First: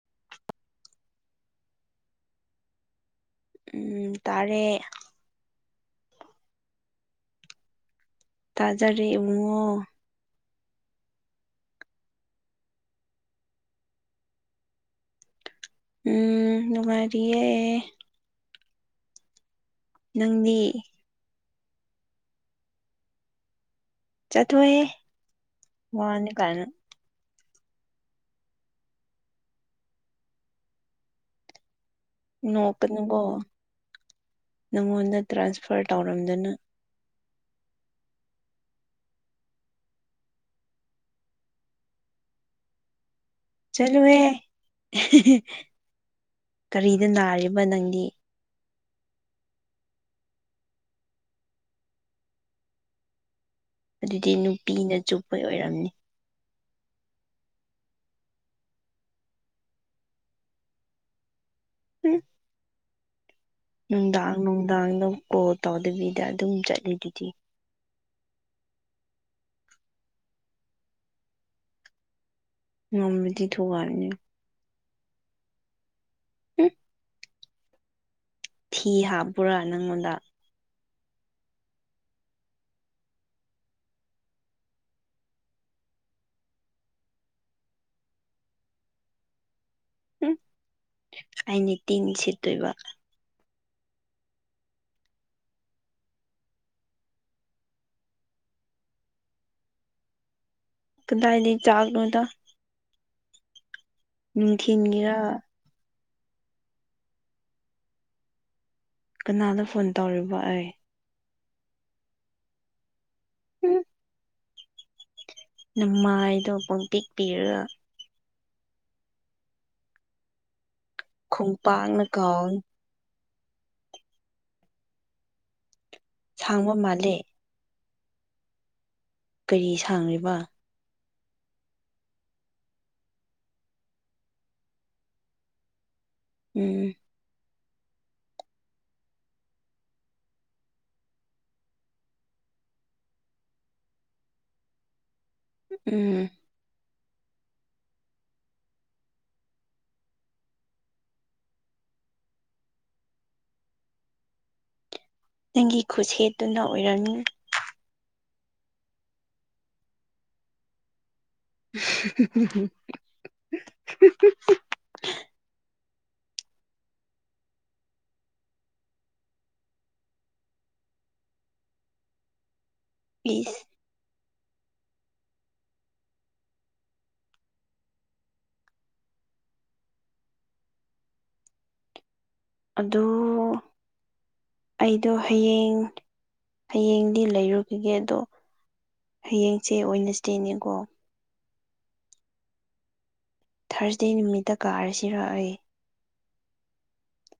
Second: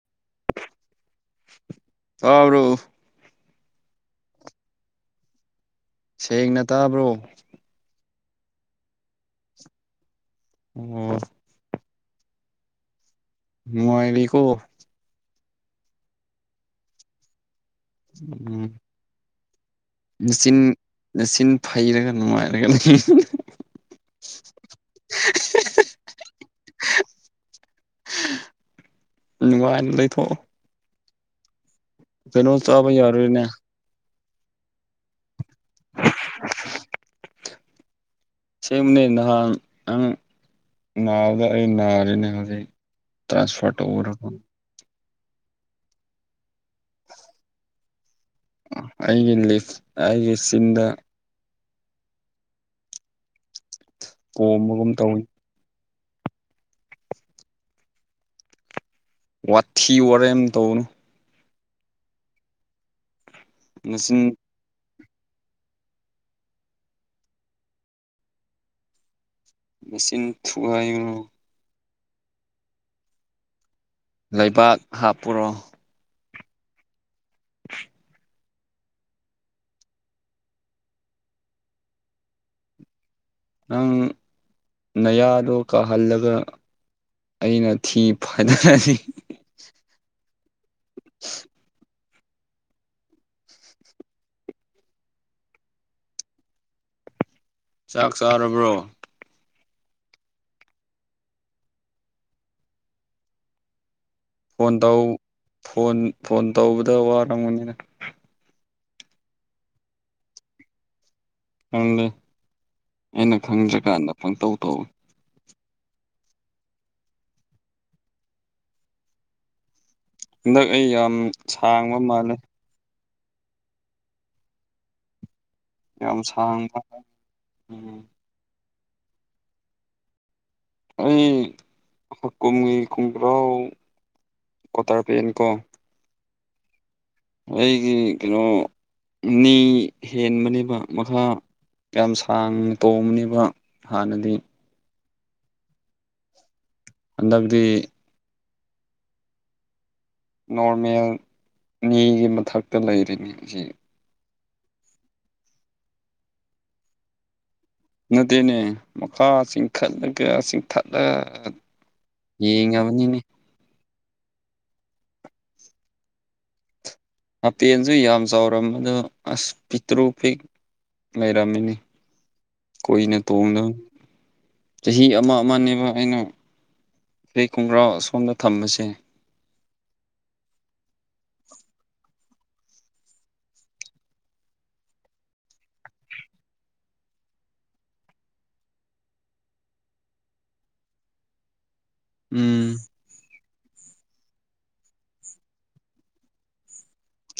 [inaudible] ꯇꯥꯕ꯭ꯔꯣ ꯎꯝ ꯇꯥꯔꯦ ꯁꯦꯡꯅ ꯇꯥꯕ꯭ꯔꯣ ꯇꯥꯖꯥꯔꯦ ꯏꯕꯨꯡꯉꯣ ꯎꯝ ꯅꯨꯡꯉꯥꯏꯔꯤꯀꯣ ꯎꯝ ꯅꯨꯡꯉꯥꯏꯔꯤꯌꯦ ꯎꯝ ꯅꯪꯗꯤ ꯅꯆꯤꯟ-ꯅꯆꯤꯟ ꯐꯩꯔꯥꯒ ꯅꯨꯡꯉꯥꯏꯔꯒ ꯂꯩ ꯆꯠꯊꯣꯍꯦ ꯋꯥꯅꯦ ꯀꯥꯏꯅ ꯅꯨꯡꯉꯥꯏꯅ ꯂꯩꯊꯣꯛꯑꯣ ꯀꯩꯅꯣ ꯆꯥꯕ ꯅꯣꯛꯀꯅꯨꯀꯣ ꯌꯥꯔꯣꯏꯅꯦ ꯅꯪꯉꯣꯟꯗ ꯇ꯭ꯔꯥꯟꯁꯐꯔ ꯇꯧꯔꯝꯗꯅ ꯁꯦꯡꯕꯅꯦ ꯅꯍꯥꯟ ꯅꯪ ꯅꯥꯕꯗ ꯑꯩ ꯅꯥꯔꯦꯅꯦ ꯍꯧꯖꯤꯛ ꯇ꯭ꯔꯥꯟꯁꯐꯔ ꯆꯠꯂꯨꯍꯦ ꯇꯧꯔꯒ ꯀꯔꯤꯗ ꯅꯥꯔꯤꯕ ꯅꯪꯗꯤ ꯑꯩꯒꯤ ꯂꯤꯐ ꯑꯩꯒꯤ ꯆꯤꯟꯗ ꯑꯗꯨꯗꯤ ꯄꯣꯝꯕꯒꯨꯝ ꯅꯨꯄꯤꯅ ꯇꯧꯋꯤ ꯆꯨꯞꯄꯩ ꯑꯣꯏꯔꯝꯅꯤ ꯋꯥꯊꯤ ꯋꯥꯔꯦꯝ ꯇꯧꯅꯨ ꯍꯨꯡ ꯅꯆꯤꯟ ꯅꯨꯡꯗꯥꯡ-ꯅꯨꯡꯗꯥꯡꯗ ꯀꯣꯜ ꯇꯧꯗꯕꯤꯗ ꯑꯗꯨꯝ ꯆꯠꯂꯤꯗꯨꯗꯤ ꯅꯆꯤꯟ ꯊꯨꯒꯥꯏꯒꯅꯤ ꯉꯝꯃꯥꯗꯤ ꯊꯨꯒꯥꯏꯌꯨꯅꯦ ꯂꯩꯕꯥꯛ ꯍꯥꯞꯄꯨꯔꯣ ꯍꯨꯝ ꯊꯤ ꯍꯥꯞꯄꯨꯔꯥ ꯅꯪꯉꯣꯟꯗ ꯅꯪ ꯅꯌꯥꯗꯣ ꯀꯥꯍꯜꯂꯒ ꯑꯩꯅ ꯊꯤ ꯐꯥꯏꯗꯔꯗꯤ ꯎꯝ ꯑꯩꯅ ꯇꯤꯟ ꯁꯤꯠꯇꯣꯏꯕ ꯆꯥꯛ ꯆꯥꯔꯕ꯭ꯔꯣ ꯀꯗꯥꯏꯗꯩꯩ ꯆꯥꯛꯅꯣꯗ ꯐꯣꯟ ꯇꯧ ꯅꯨꯡꯊꯤꯟꯒꯤꯔ ꯐꯣꯟ ꯐꯣꯟ ꯇꯧꯕꯗ ꯋꯥꯔꯝꯕꯅꯤꯅ ꯀꯅꯥꯗ ꯐꯣꯟ ꯇꯧꯔꯤꯕ ꯑꯩ ꯈꯪꯗꯦ ꯑꯩꯅ ꯎꯝ ꯈꯪꯗ꯭ꯔꯤꯀꯥꯟꯗ ꯄꯪꯇꯧ ꯇꯧꯋꯦ ꯅꯃꯥꯏꯗꯣ ꯄꯨꯡꯇꯤꯛꯄꯤꯔꯒ ꯍꯟꯗꯛ ꯑꯩ ꯌꯥꯝ ꯁꯥꯡꯕ ꯈꯣꯡꯄꯥꯛꯅ ꯃꯥꯜꯂꯦ ꯀꯥꯎꯅꯤ ꯌꯥꯝ ꯁꯥꯡꯕ ꯎꯝ ꯀꯔꯤ ꯁꯥꯡꯂꯤꯕ ꯑꯩ ꯀꯨꯝꯒꯤ ꯀꯨꯝꯄ꯭ꯔꯥꯎ ꯀꯇꯥꯔ ꯄꯦꯟꯅꯤ ꯀꯣ ꯎꯝ ꯑꯩꯒꯤ ꯀꯩꯅꯣ ꯅꯤ ꯍꯦꯟꯕꯅꯦꯕ ꯃꯈꯥ ꯌꯥꯝ ꯁꯥꯡꯅ ꯇꯣꯡꯕꯅꯦꯕ ꯍꯥꯟꯅꯗꯤ ꯎꯝ ꯍꯟꯗꯛꯗꯤ ꯅꯣꯔꯃꯦꯜ ꯅꯤꯒꯤ ꯃꯊꯛꯇ ꯂꯩꯔꯤꯅꯤ ꯁꯤ ꯅꯪꯒꯤ ꯈꯨꯠꯁꯦꯠꯇꯨꯅ ꯑꯣꯏꯔꯝꯅꯤ ꯅꯗꯤꯅꯦ ꯃꯈꯥ ꯆꯤꯡꯈꯠꯂꯒ ꯆꯤꯡꯊꯠꯂ ꯌꯦꯡꯉꯕꯅꯤꯅꯦ [unintelligible] ꯍꯥꯄꯦꯟꯁꯨ ꯌꯥꯝ ꯆꯥꯎꯔꯝꯕꯗꯣ ꯑꯁ ꯄꯤꯛꯇ꯭ꯔꯨ ꯄꯤꯛ ꯔꯝꯃꯤꯅꯤ ꯀꯨ ꯄ꯭ꯂꯤꯁ ꯇꯣꯡꯗ ꯆꯍꯤ ꯑꯃ ꯑꯃꯅꯦꯕ ꯑꯩꯅ ꯑꯩ ꯈꯣꯡꯒ꯭ꯔꯥꯎ ꯁꯣꯝꯗ ꯊꯝꯕꯁꯦ ꯑꯗꯨ ꯑꯩꯗꯣ ꯍꯌꯦꯡ ꯍꯌꯦꯡꯗꯤ ꯂꯩꯔꯨꯈꯤꯒꯦ ꯑꯗꯣ ꯍꯌꯦꯡꯁꯦ ꯑꯣꯏꯅꯁꯦꯅꯦꯀꯣ ꯎꯝ ꯊꯥꯔꯁꯗꯦ ꯅꯨꯃꯤꯠꯇ ꯀꯥꯔꯁꯤꯔꯛꯑ ꯑꯩꯦ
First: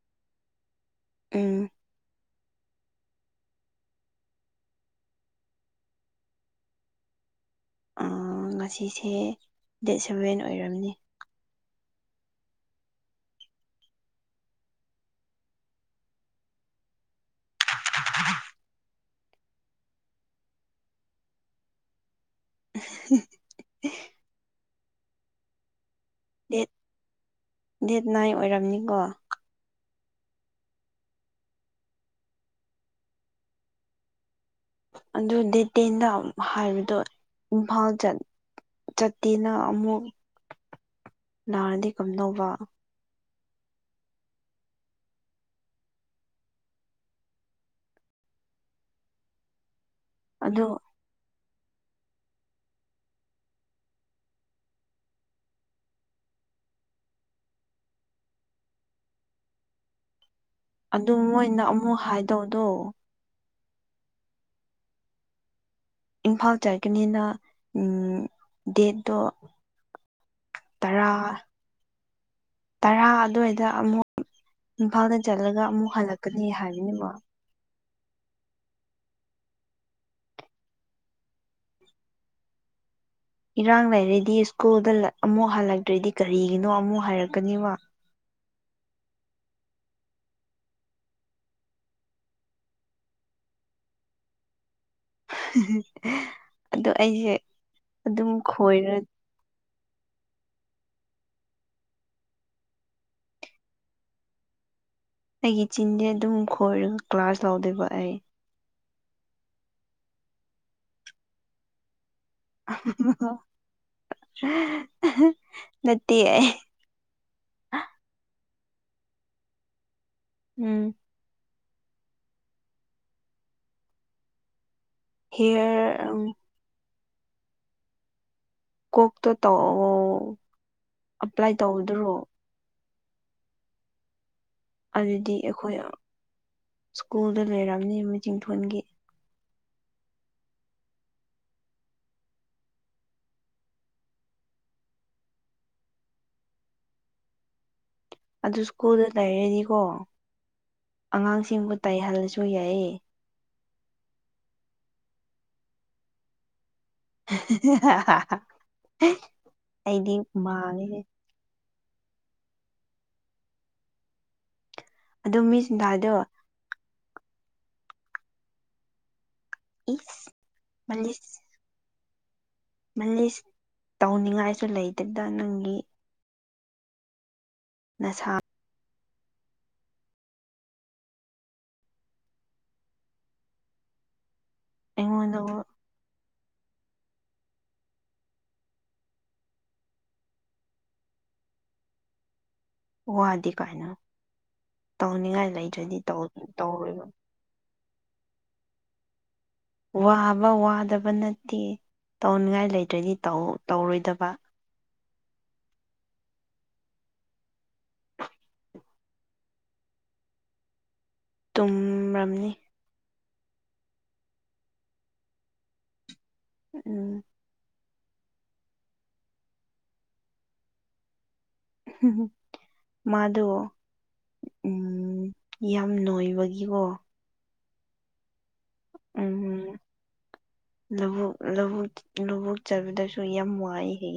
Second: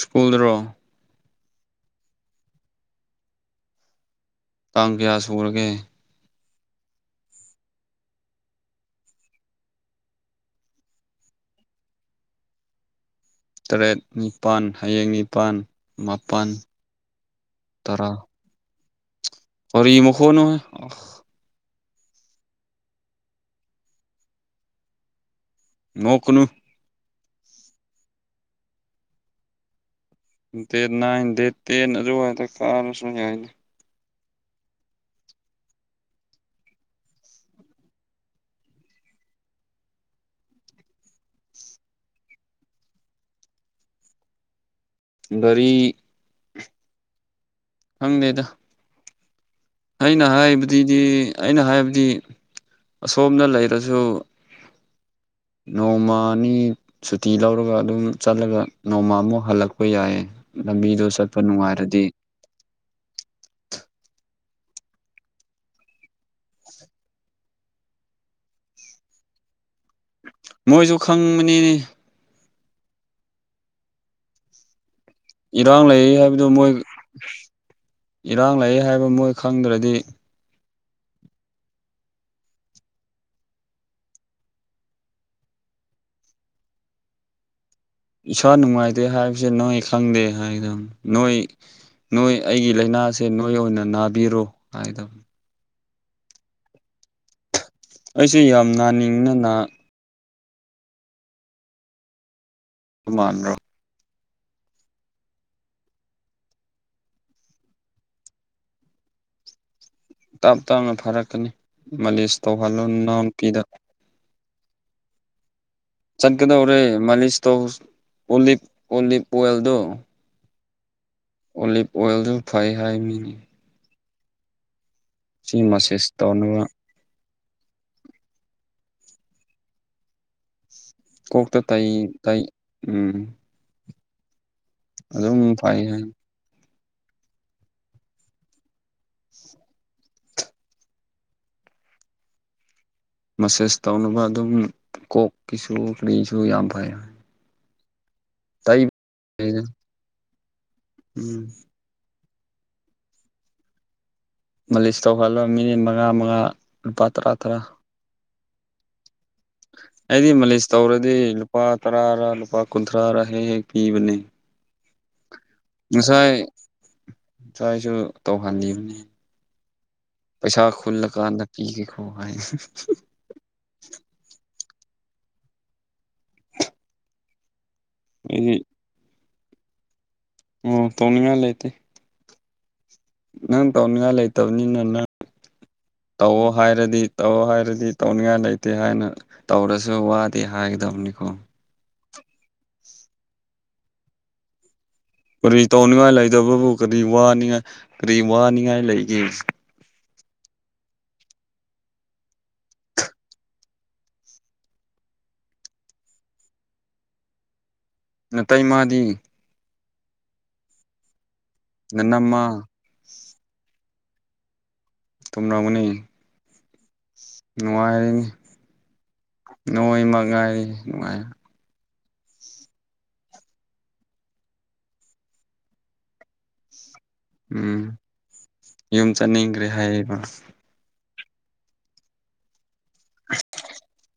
ꯁ꯭ꯀꯨꯜ꯭ꯔꯣ ꯑꯝ ꯇꯥꯡ ꯀꯌꯥ ꯁꯨꯔꯒꯦ ꯉꯁꯤꯁꯦ ꯗꯦꯠ ꯁꯚꯦꯟ ꯑꯣꯏꯔꯝꯅꯤ ꯇꯔꯦꯠ ꯅꯤꯄꯥꯜ ꯍꯌꯦꯡ ꯅꯤꯄꯜ ꯃꯥꯄꯜ ꯇꯔꯥ ꯑꯣ ꯏꯃ ꯀ ꯋꯥꯅꯣ ꯍꯥꯏ [inaudible] ꯅꯣꯛꯀꯅ ꯗꯦꯠ ꯗꯦꯠ ꯅꯥꯏꯟ ꯑꯣꯏꯔꯝꯅꯤꯀꯣ ꯗꯅꯥ ꯗꯦ ꯔꯣ ꯀꯥꯔꯁꯨꯅ ꯌꯥ ꯑꯗꯨ ꯗꯦ ꯇꯦꯟꯗ ꯍꯥꯏꯕꯗꯣ ꯏꯝꯐꯥꯜ ꯆꯠ ꯆꯠꯇꯦꯅ ꯑꯃꯨꯛ ꯅꯥꯔꯗꯤꯦ ꯀꯝꯅꯧꯕ ꯔꯤ ꯈꯪꯗꯦꯗ ꯑꯩꯅ ꯑꯗꯨ ꯍꯥꯏꯕꯗꯨꯗꯤ ꯑꯩꯅ ꯍꯥꯏꯕꯗꯤ ꯑꯁꯣꯝꯗ ꯂꯩꯔꯁꯨ ꯅꯃꯅꯤ ꯁꯨꯇꯤ ꯂꯧꯔꯒ ꯑꯗꯨꯝ ꯆꯠꯂꯒ ꯅꯣꯡꯃꯃꯨꯛ ꯍꯜꯂꯛꯄ ꯌꯥꯏꯌꯦ ꯂꯝꯕꯤꯗꯣ ꯆꯠꯄ ꯅꯨꯡꯉꯥꯏꯔꯗꯤ ꯇꯧꯗꯣ ꯏꯝꯐꯥꯜ ꯆꯠꯀꯅꯤꯅ ꯗꯦꯠꯇꯣ ꯃꯣꯏꯁꯨ ꯇꯔꯥ ꯈꯪꯕꯅꯤꯅꯦ ꯇꯔꯥ ꯑꯗꯨꯋꯥꯏꯗ ꯑꯃꯨꯛ ꯏꯝꯐꯥꯜꯗ ꯆꯠꯂꯒ ꯏꯔꯥꯡ ꯑꯃꯨꯛ ꯂꯩ ꯍꯜꯂꯛꯀꯅꯤ ꯍꯥꯏꯕꯗꯣ ꯃꯣꯏ ꯍꯥꯏꯕꯅꯦꯕ ꯏꯔꯥꯡ ꯂꯩꯌꯦ ꯍꯥꯏꯕ ꯃꯣꯏ ꯈꯪꯗ꯭ꯔꯗꯤ ꯏꯔꯥꯡ ꯂꯩꯔꯗꯤ ꯁ꯭ꯀꯨꯜꯗ ꯑꯃꯨꯛ ꯍꯜꯂꯛꯇ꯭ꯔꯗꯤ ꯀꯔꯤꯒꯤꯅꯣ ꯑꯃꯨꯛ ꯍꯥꯏꯔꯛꯀꯅꯤꯕ ꯏꯁꯥ ꯅꯨꯡꯉꯥꯏꯇꯦ ꯍꯥꯏꯕꯁꯦ ꯅꯣꯏ ꯈꯪꯗꯦ ꯍꯥꯏꯗꯕꯅꯤ ꯅꯣꯏ ꯅꯣꯏ ꯑꯩꯒꯤ ꯂꯥꯏꯅꯥꯁꯦ ꯅꯣꯏ ꯑꯣꯏꯅ ꯅꯥꯕꯤꯔꯣ ꯍꯥꯏꯗꯕꯅꯤ ꯑꯣ ꯑꯩꯁꯦ ꯑꯗꯨꯝ ꯑꯩꯁꯨ ꯌꯥꯝ ꯈꯣꯏꯔ ꯅꯥꯅꯤꯡꯗꯅ [unintelligible] ꯑꯩꯒꯤ ꯆꯤꯟꯗꯤ ꯑꯗꯨꯝ ꯈꯣꯏꯔꯒ ꯀ꯭ꯂꯥꯁ ꯂꯧꯗꯣꯏꯕ ꯑꯩ ꯇꯞ ꯇꯞꯅ ꯐꯥꯔꯛꯀꯅꯤ ꯃꯥꯂꯤꯁ ꯇꯧꯍꯜꯂꯨ ꯅꯅꯥꯎ ꯅꯨꯄꯤꯗ [unintelligible] ꯆꯠꯀꯗꯧꯔꯦ ꯃꯥꯂꯤꯁ ꯇꯧ ꯑꯣꯂꯤꯞ ꯑꯣꯂꯤꯞ ꯑꯣꯏꯜꯗꯣ ꯎꯝ ꯑꯣꯂꯤꯞ ꯑꯣꯏꯜꯗꯨ ꯐꯩ ꯍꯥꯏ ꯃꯤꯅ ꯁꯤ ꯃꯁꯦꯁ ꯍꯦꯌꯔ ꯇꯧꯅꯕ ꯀꯣꯛꯇꯣ ꯇꯧꯑꯣ ꯑꯦꯄ꯭ꯂꯥꯏ ꯀꯣꯛꯇ ꯇꯩ ꯇꯧꯗ꯭ꯔꯣ ꯇꯩ ꯎꯝ ꯑꯗꯨꯗꯤ ꯑꯗꯨꯝ ꯑꯩꯈꯣꯏ ꯐꯩ ꯍꯥꯏ ꯁ꯭ꯀꯨꯜꯗ ꯂꯩꯔꯝꯅꯤ ꯃꯆꯤꯡꯊꯣꯟꯒꯤ ꯃꯁꯦꯁ ꯇꯧꯅꯕ ꯑꯗꯨꯝ ꯀꯣꯛꯀꯤꯁꯨ ꯀꯔꯤꯁꯨ ꯌꯥꯝ ꯐꯩ ꯑꯗꯨ ꯇꯩ ꯁ꯭ꯀꯨꯜꯗ ꯇꯔꯗꯤꯀꯣ ꯎꯝ ꯑꯉꯥꯡꯁꯤꯡꯕꯨ ꯇꯩꯍꯜꯂꯁꯨ ꯌꯥꯏꯌꯦ ꯃꯥꯂꯤꯁ ꯇꯧꯍꯜꯂ ꯃꯤꯅꯤꯠ ꯃꯉꯥ ꯃꯉꯥ ꯂꯨꯄꯥ ꯇꯔꯥ ꯇꯔꯥ [unintelligible] ꯑꯩꯗꯤ ꯃꯥꯂꯤꯁ ꯇꯧꯔꯗꯤ ꯂꯨꯄꯥ ꯇꯔꯥꯔ ꯂꯨꯄꯥ ꯀꯨꯟꯊ꯭ꯔꯥꯔ ꯍꯦꯛ ꯍꯦꯛ ꯄꯤꯕꯅꯦ ꯑꯗꯨꯁꯨ ꯉꯁꯥꯏ ꯉꯁꯥꯏꯁꯨ ꯇꯧꯍꯜꯂꯤꯕꯅꯤ ꯏꯁ ꯄꯩꯁꯥ ꯈꯨꯜꯂ ꯃꯥꯂꯤꯁ ꯀꯥꯟꯗ ꯄꯤ ꯒꯀꯣ ꯍꯥꯏ ꯃꯥꯂꯤꯁ ꯇꯧꯅꯤꯡꯉꯥꯏꯁꯨ ꯂꯩꯇꯦꯗꯥ ꯅꯪꯒꯤ ꯅꯁꯥ [inaudible] ꯑꯣ ꯇꯧꯅꯤꯡꯉꯥꯏ ꯂꯩ [unintelligible] ꯅꯪ ꯇꯧꯅꯤꯡꯉꯥꯏ ꯂꯩꯇꯕꯅꯤꯅꯥꯅꯦ ꯑꯩꯉꯣꯟꯗ ꯇꯧꯑꯣ ꯍꯥꯏꯔꯗꯤ ꯇꯧꯑꯣ ꯍꯥꯏꯔꯗꯤ ꯇꯧꯅꯤꯡꯉꯥꯏ ꯂꯩꯇꯦ ꯍꯥꯏꯅ ꯇꯧꯔꯁꯨ ꯋꯥꯗꯦ ꯍꯥꯏꯒꯗꯕꯅꯤꯀꯣ ꯋꯥꯗꯦ ꯀꯥꯏꯅ ꯇꯧꯅꯤꯡꯉꯥꯏ ꯀꯔꯤ ꯂꯩꯇ꯭ꯔꯗꯤ ꯇꯧꯅꯤꯡꯉꯥꯏ ꯇꯧ ꯂꯩꯇꯕꯕꯨ ꯀꯔꯤ ꯇꯧꯔꯣꯏꯕ ꯋꯥꯅꯤꯡꯉꯥꯏ ꯀꯔꯤ ꯋꯥꯅꯤꯡꯉꯥꯏ ꯂꯩꯒꯦ ꯋꯥꯕ ꯋꯥꯗꯕ ꯅꯠꯇꯦ ꯇꯧꯅꯤꯡꯉꯥꯏ ꯂꯩꯇ꯭ꯔꯗꯤ ꯇꯧꯔꯣꯏꯗꯕ ꯅꯇꯩ ꯃꯥꯗꯤ ꯅꯅꯝꯃ ꯇꯨꯝꯔꯝꯅꯤ ꯇꯨꯝꯔꯝꯒꯅꯤ ꯎꯝ ꯅꯨꯡꯉꯥꯏꯔꯤꯅꯤ ꯅꯣꯏ ꯃꯥ ꯉꯥꯏꯔꯤꯅꯤ ꯅꯨꯡꯉꯥꯏ ꯃꯥꯗꯣ ꯎꯝ ꯌꯥꯝ ꯅꯣꯏꯕꯒꯤꯀꯣ ꯎꯝ ꯌꯨꯝ ꯆꯠꯅꯤꯡꯈ꯭ꯔꯦ ꯎꯝ ꯍꯥꯏꯌꯦꯕ ꯂꯧꯕꯨꯛ ꯂꯧꯕꯨꯛ ꯂꯧꯕꯨꯛ ꯆꯠꯄꯥꯗꯁꯨ ꯌꯥꯝ ꯋꯥꯏꯌꯦ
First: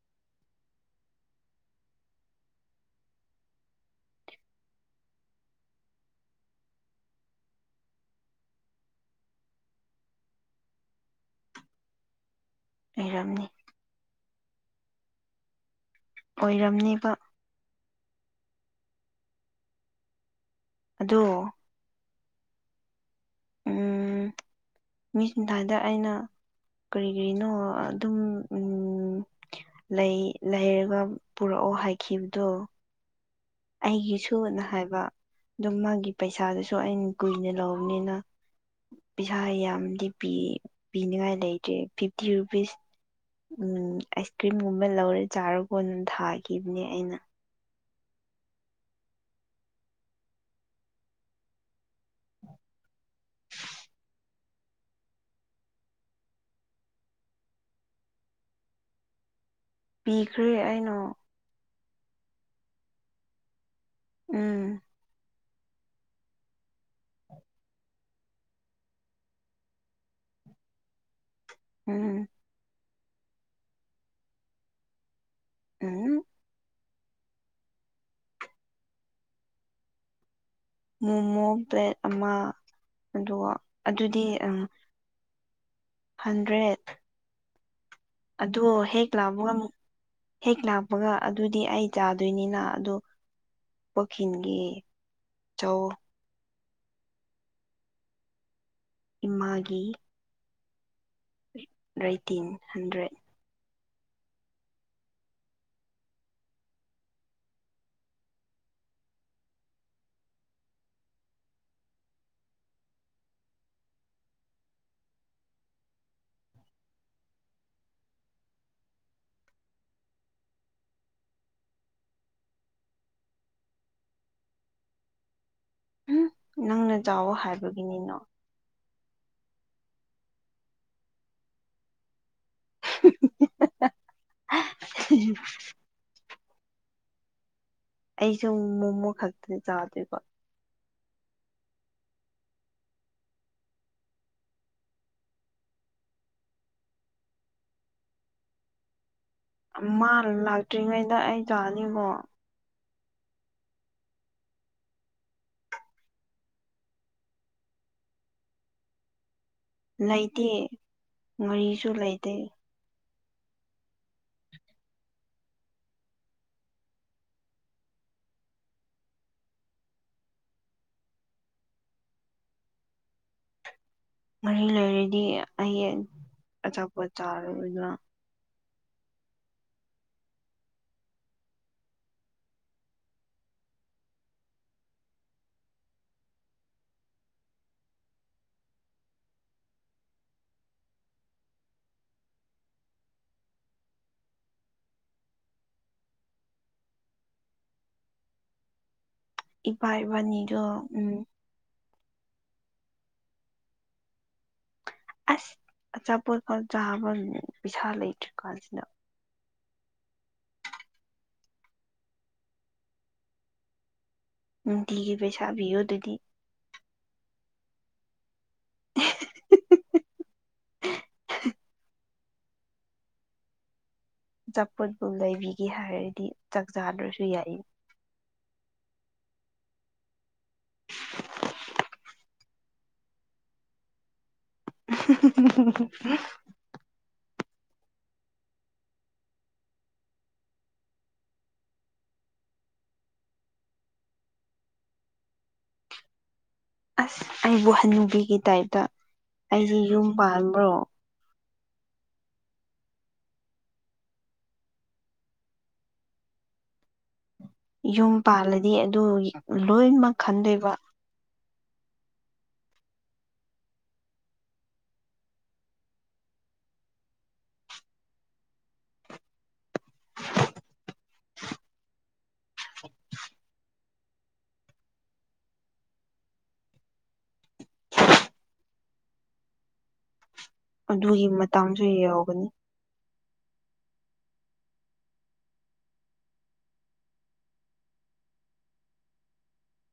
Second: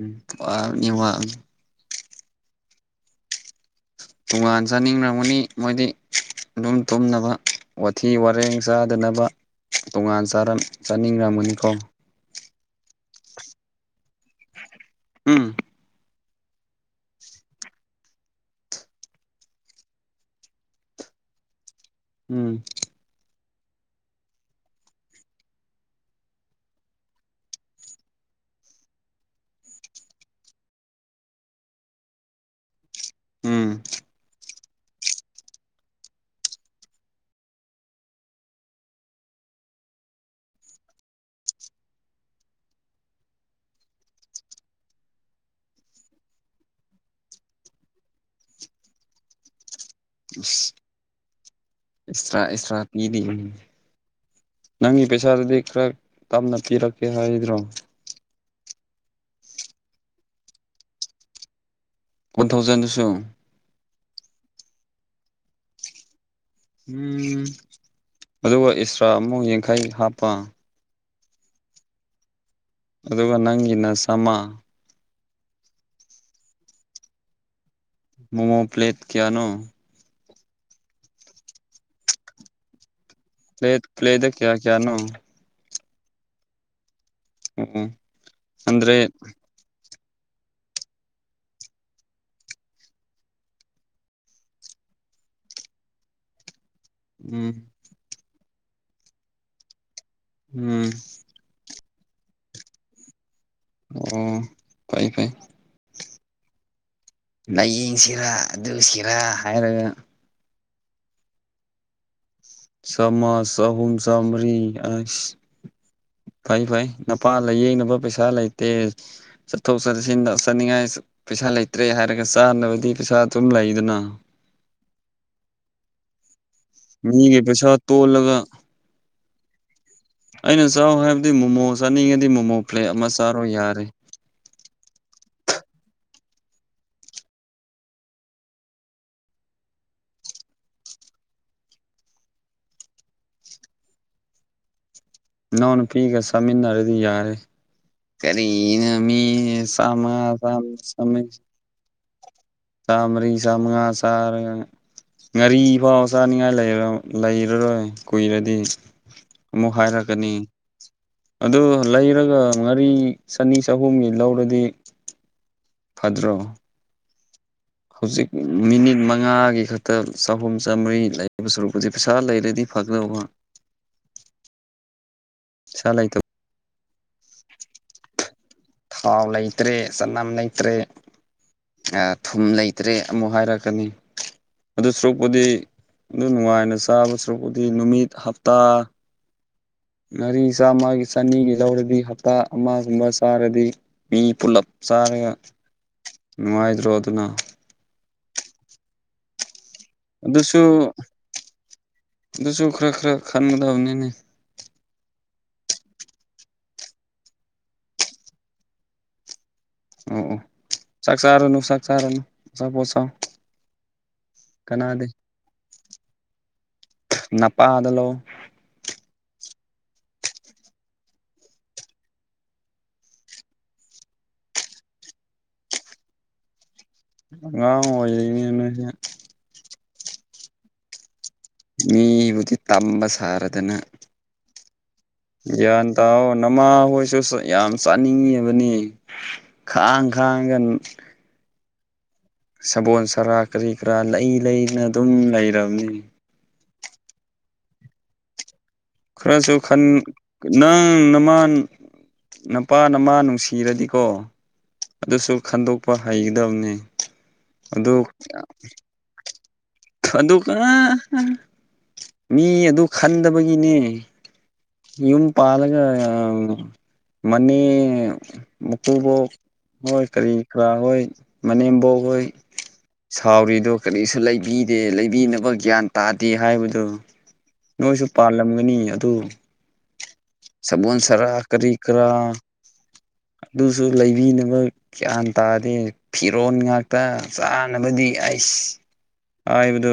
ꯎꯝ ꯋꯥꯕꯅꯤ ꯋꯥꯕꯅꯤ ꯇꯣꯉꯥꯟ ꯆꯥꯅꯤꯡꯔꯝꯒꯅꯤ ꯃꯣꯏꯗꯤ ꯑꯗꯨꯝ ꯇꯨꯝꯅꯕ ꯋꯥꯊꯤ ꯋꯥꯔꯦꯡ ꯆꯥꯗꯅꯕ ꯇꯣꯉꯥꯟ ꯆꯥꯅꯤꯡꯔꯝꯒꯅꯤꯀꯣ [unintelligible] ꯎꯝ ꯑꯣꯏꯔꯝꯅꯦꯕ ꯑꯗꯣ ꯎꯝ ꯃꯤꯁꯗꯥꯏꯗ ꯑꯩꯅ ꯀꯔꯤ ꯀꯔꯤꯅꯣ ꯑꯗꯨꯝ ꯂꯩ ꯂꯩꯔꯒ ꯄꯨꯔꯛꯑꯣ ꯍꯥꯏꯈꯤꯕꯗꯣ ꯎꯝ ꯑꯩꯒꯤ ꯁꯨꯕꯅ ꯍꯥꯏꯕ ꯑꯗꯨꯝ ꯃꯥꯒꯤ ꯄꯩꯁꯥꯗꯨꯁꯨ ꯑꯩꯅ ꯀꯨꯏꯅ ꯂꯧꯕꯅꯤꯅ ꯄꯩꯁꯥ ꯌꯥꯝꯗꯤ ꯄꯤ ꯄꯤꯅꯤꯉꯥꯏ ꯂꯩꯇ꯭ꯔꯦ ꯐꯤꯐꯇꯤ ꯔꯨꯄꯤꯁ ꯎꯝ ꯑꯥꯏꯁ ꯀ꯭ꯔꯤꯝꯒꯨꯝꯕ ꯂꯧꯔꯦ ꯆꯥꯔ ꯀꯣꯟ ꯑꯗꯨꯝ ꯊꯥꯈꯤꯕꯅꯦ ꯑꯩꯅ ꯑꯁ ꯏꯁꯇꯔꯥ ꯏꯁꯇꯔꯥꯤꯗꯤ ꯅꯪꯒꯤ ꯄꯩꯁꯥꯗꯨꯗꯤ ꯈꯔ ꯇꯞꯅ ꯄꯤꯔꯛꯀꯦ ꯍꯥꯏꯗ꯭ꯔꯣ ꯄꯤꯈ꯭ꯔꯦ ꯑꯩꯅꯣ ꯋꯥꯟ ꯊꯥꯎꯖꯟꯗꯁꯨ ꯎꯝ ꯎꯝ ꯑꯗꯨꯒ ꯑꯦꯛꯁꯇ꯭ꯔꯥ ꯑꯃꯨꯛ ꯌꯥꯡꯈꯩ ꯍꯥꯞꯄ ꯎꯝ ꯑꯗꯨꯒ ꯅꯪꯒꯤꯅ ꯁꯃꯥ ꯎꯝ ꯃꯣꯃꯣ ꯄ꯭ꯂꯦꯠ ꯀꯌꯥꯅꯣ ꯃꯣꯃꯣ ꯄ꯭ꯂꯦꯠ ꯑꯃ ꯑ ꯄ꯭ꯂꯦꯠ ꯑꯗꯨꯗꯤ ꯄ꯭ꯂꯦꯠꯇ ꯑ ꯀꯌꯥ ꯀꯌꯥꯅꯣ ꯍꯟꯗ꯭ꯔꯦꯠ ꯎꯝ ꯑꯗꯣ ꯍꯦꯛ ꯍꯟꯗ꯭ꯔꯦꯠ ꯂꯥꯛꯄꯒ ꯍꯦꯛ ꯂꯥꯛꯄꯒ ꯑꯗꯨꯗꯤ ꯑꯩ ꯆꯥꯗꯣꯏꯅꯤꯅ ꯑꯗꯣ ꯄꯨꯈꯤꯤꯡꯒꯤ ꯆꯧ ꯎꯝ ꯏꯃꯥꯒꯤ ꯎꯝ ꯔꯥꯏꯇꯤꯟ ꯍꯟꯗ꯭ꯔꯦꯠ ꯑꯣ ꯐꯥꯏ ꯐꯥꯏ ꯂꯥꯏꯌꯦꯡꯁꯤꯔꯥ ꯑꯗꯨ ꯁꯤꯔꯥ ꯍꯥꯏꯔꯒ ꯆꯃꯖ ꯆꯍꯨꯝ ꯆꯥꯝꯃ꯭ꯔꯤ ꯑꯁ ꯐꯩ ꯐꯩ ꯅꯄꯥ ꯂꯥꯏꯌꯦꯡꯅꯕ ꯄꯩꯁꯥ ꯂꯩꯇꯦ ꯆꯠꯊꯣꯛ ꯆꯠꯁꯤꯟ ꯇꯧ ꯆꯅꯤꯡꯉꯥꯏ ꯄꯩꯁꯥ ꯂꯩꯇ꯭ꯔꯦ ꯍꯥꯏꯔꯒ ꯆꯥꯅꯕꯗꯤ ꯄꯩꯁꯥ ꯑꯗꯨꯝ ꯂꯩꯗꯅ ꯎꯝ ꯅꯪꯅ ꯆꯥꯎꯋꯣ ꯃꯤꯒꯤ ꯄꯩꯁꯥ ꯍꯥꯏꯕꯒꯤꯅꯤꯅꯣ ꯇꯣꯜꯂꯒ ꯑꯩꯅ ꯆꯥꯎꯥꯛ ꯍꯥꯏꯕꯗꯤ ꯃꯣꯃꯣ ꯆꯥꯅꯤꯡꯉꯗꯤ ꯃꯣꯃꯣ ꯄ꯭ꯂꯦꯠ ꯑꯃ ꯆꯥꯔꯣꯏ ꯌꯥꯔꯦ [unintelligible] ꯑꯩꯁꯨ ꯃꯣꯃꯣ ꯈꯛꯇꯗꯤ ꯆꯥꯗꯣꯏꯀꯣ ꯏꯅꯥꯎ ꯅꯨꯄꯤꯒ ꯆꯥꯃꯤꯟꯅꯔꯗꯤ ꯌꯥꯔꯦ ꯀꯔꯤꯅ ꯃꯤ ꯁꯃ ꯃꯥ ꯂꯥꯛꯇ꯭ꯔꯤꯉꯩꯗ ꯑꯩ ꯆꯥꯅꯤꯀꯣ ꯆꯃꯔꯤ ꯁꯉꯥ ꯁꯔ ꯉꯥꯔꯤ ꯐꯥꯎ ꯆꯥꯅꯤꯡꯉꯥꯏ ꯂꯩꯔꯔꯣꯏ ꯀꯨꯏꯔꯗꯤ ꯑꯃꯨꯛ ꯍꯥꯏꯔꯛꯒꯅꯤ ꯂꯩꯇꯦ ꯑꯗꯨ ꯉꯥꯔꯤꯁꯨ ꯂꯩꯇꯦ ꯂꯩꯔꯒ ꯉꯥꯔꯤ ꯆꯅꯤ ꯆꯍꯨꯝꯒꯤ ꯂꯧꯔꯗꯤ ꯐꯗ꯭ꯔꯣ ꯍꯧꯖꯤꯛ ꯃꯤꯅꯤꯠ ꯃꯉꯥꯒꯤ ꯈꯛꯇ ꯆꯍꯨꯝ ꯆꯥꯝꯃꯔꯤ ꯂꯩꯕ ꯁꯨꯔꯨꯄꯁ ꯄꯩꯁꯥ ꯂꯩꯔꯗꯤ ꯐꯒꯗꯕ ꯃꯔꯤ ꯂꯩꯔꯗꯤ ꯑꯩ ꯄꯩꯁꯥ ꯂꯩꯇꯕ ꯑꯆꯥꯄꯣꯠ ꯆꯥꯔꯗꯅ ꯍꯥꯎ ꯂꯩꯇ꯭ꯔꯦ ꯆꯅꯝ ꯂꯩꯇ꯭ꯔꯦ ꯊꯨꯝ ꯂꯩꯇ꯭ꯔꯦ ꯑꯃꯨꯛ ꯍꯥꯏꯔꯛꯀꯅꯤ ꯑꯗꯨ ꯁꯔꯨꯛꯄꯨꯗꯤ ꯑꯗꯨ ꯅꯨꯡꯉꯥꯏꯅ ꯆꯥꯕ ꯁꯨꯔꯨꯛꯄꯨꯗꯤ ꯅꯨꯃꯤꯠ ꯍꯞꯇꯥ ꯉꯥꯔꯤ ꯆꯥꯝꯃꯒꯤ ꯆꯅꯤꯒꯤ ꯂꯧꯔꯗꯤ ꯍꯞꯇꯥ ꯑꯃꯒꯨꯝꯕ ꯆꯥꯔꯗꯤ ꯃꯤ ꯄꯨꯂꯞ ꯆꯥꯔꯒ ꯅꯨꯡꯉꯥꯏꯗ꯭ꯔꯣ ꯑꯗꯨꯅ ꯏꯚꯥꯏ ꯑꯗꯨꯁꯨ ꯑꯗꯨꯁꯨ ꯈꯔ ꯈꯔ ꯈꯟꯒꯗꯕꯅꯤꯅꯦ ꯑꯁ ꯑꯆꯥꯄꯣꯠꯀꯣ ꯆꯥꯕ ꯄꯩꯁꯥ ꯂꯩꯇ꯭ꯔꯤꯀꯣ ꯁꯤꯗ ꯑꯣ ꯑꯣ ꯁꯥꯒ ꯁꯥꯥꯔꯣ ꯅ ꯁꯥꯒ ꯁꯥꯔꯣꯅ ꯁꯄꯣ ꯎꯝꯗꯤꯤꯒꯤ ꯄꯩꯁꯥꯕꯤꯌꯣ ꯑꯗꯨꯗꯤ ꯅꯄꯥꯗꯂꯣ [inaudible] ꯆꯄꯣꯠꯄꯕꯨ ꯂꯩꯕꯤꯒꯦ ꯍꯥꯏꯔꯗꯤ ꯆꯥꯛ ꯆꯥꯗꯁꯨ ꯑꯉꯥꯡ ꯑꯣꯏꯔꯛꯅꯦ ꯅꯣꯏꯁꯦ ꯃꯤꯕꯨꯗꯤ ꯇꯝꯕ ꯁꯥꯔꯗꯅ ꯎ ꯌꯥꯥꯟꯇꯥꯣ ꯅꯃꯥ ꯍꯣꯏꯁꯨ ꯌꯥꯝ ꯆꯥꯅꯤꯡꯉꯤꯕꯅꯤ ꯈꯥꯡ ꯈꯥꯡꯒ ꯁꯕꯣꯜ ꯁꯔꯥ ꯀꯔꯤ ꯀꯔꯥ ꯂꯩ ꯂꯩꯅ ꯑꯗꯨꯝ ꯂꯩꯝꯅꯤ ꯑꯁ ꯑꯩꯕꯨ ꯍꯟꯅꯤꯡꯕꯤꯒꯤ ꯇꯥꯏꯞꯇ ꯈꯔꯁꯨ ꯑꯩꯁꯦ ꯌꯨꯝ ꯄꯥꯟꯕ꯭ꯔꯣ ꯅꯪ ꯅꯃꯥꯟ ꯅꯄꯥ ꯅꯃꯥ ꯅꯨꯡꯁꯤꯔꯗꯤꯀꯣ ꯑꯗꯨꯁꯨ ꯈꯟꯗꯣꯛꯄ ꯍꯩꯒꯗꯕꯅꯤ ꯑꯗꯨ ꯌꯨꯝ ꯄꯥꯜꯂꯗꯤ ꯑꯗꯨ ꯂꯣꯏꯅꯃꯛ ꯑꯗꯨ ꯀ ꯈꯟꯗꯣꯏꯕ ꯃꯤ ꯑꯗꯨ ꯈꯟꯗꯕꯒꯤꯅꯦ ꯏꯟ ꯄꯥꯜꯒ ꯃꯅꯤ ꯃꯀꯣꯕꯣ ꯍꯣꯏ ꯀꯔꯤ ꯀꯔꯥ ꯍꯣꯏ ꯃꯅꯦꯝꯐꯥꯎ ꯍꯣꯏ ꯁꯥꯎꯔꯤꯗꯣ ꯀꯔꯤꯁꯨ ꯂꯩꯕꯤꯗꯦ ꯂꯩꯕꯤꯅꯕ ꯒ꯭ꯌꯥꯟ ꯇꯥꯗꯦ ꯍꯥꯏꯕꯗꯨ ꯅꯣꯏꯁꯨ ꯄꯥꯜꯂꯝꯒꯅꯤ ꯑꯗꯨ ꯁꯒꯣꯜ ꯑꯗꯨꯒꯤ ꯁꯔꯥ ꯀꯔꯤ ꯃꯇꯝꯁꯨ ꯀꯔꯥ ꯌꯧꯒꯅꯤ ꯑꯗꯨꯁꯨ ꯂꯩꯕꯤꯅꯕ ꯒ꯭ꯌꯥꯟ ꯇꯥꯔꯗꯦ ꯐꯤꯔꯣꯟꯜ ꯉꯥꯛꯇ ꯆꯥꯅꯕꯗꯤ ꯑꯩꯁ ꯑꯕꯗꯨ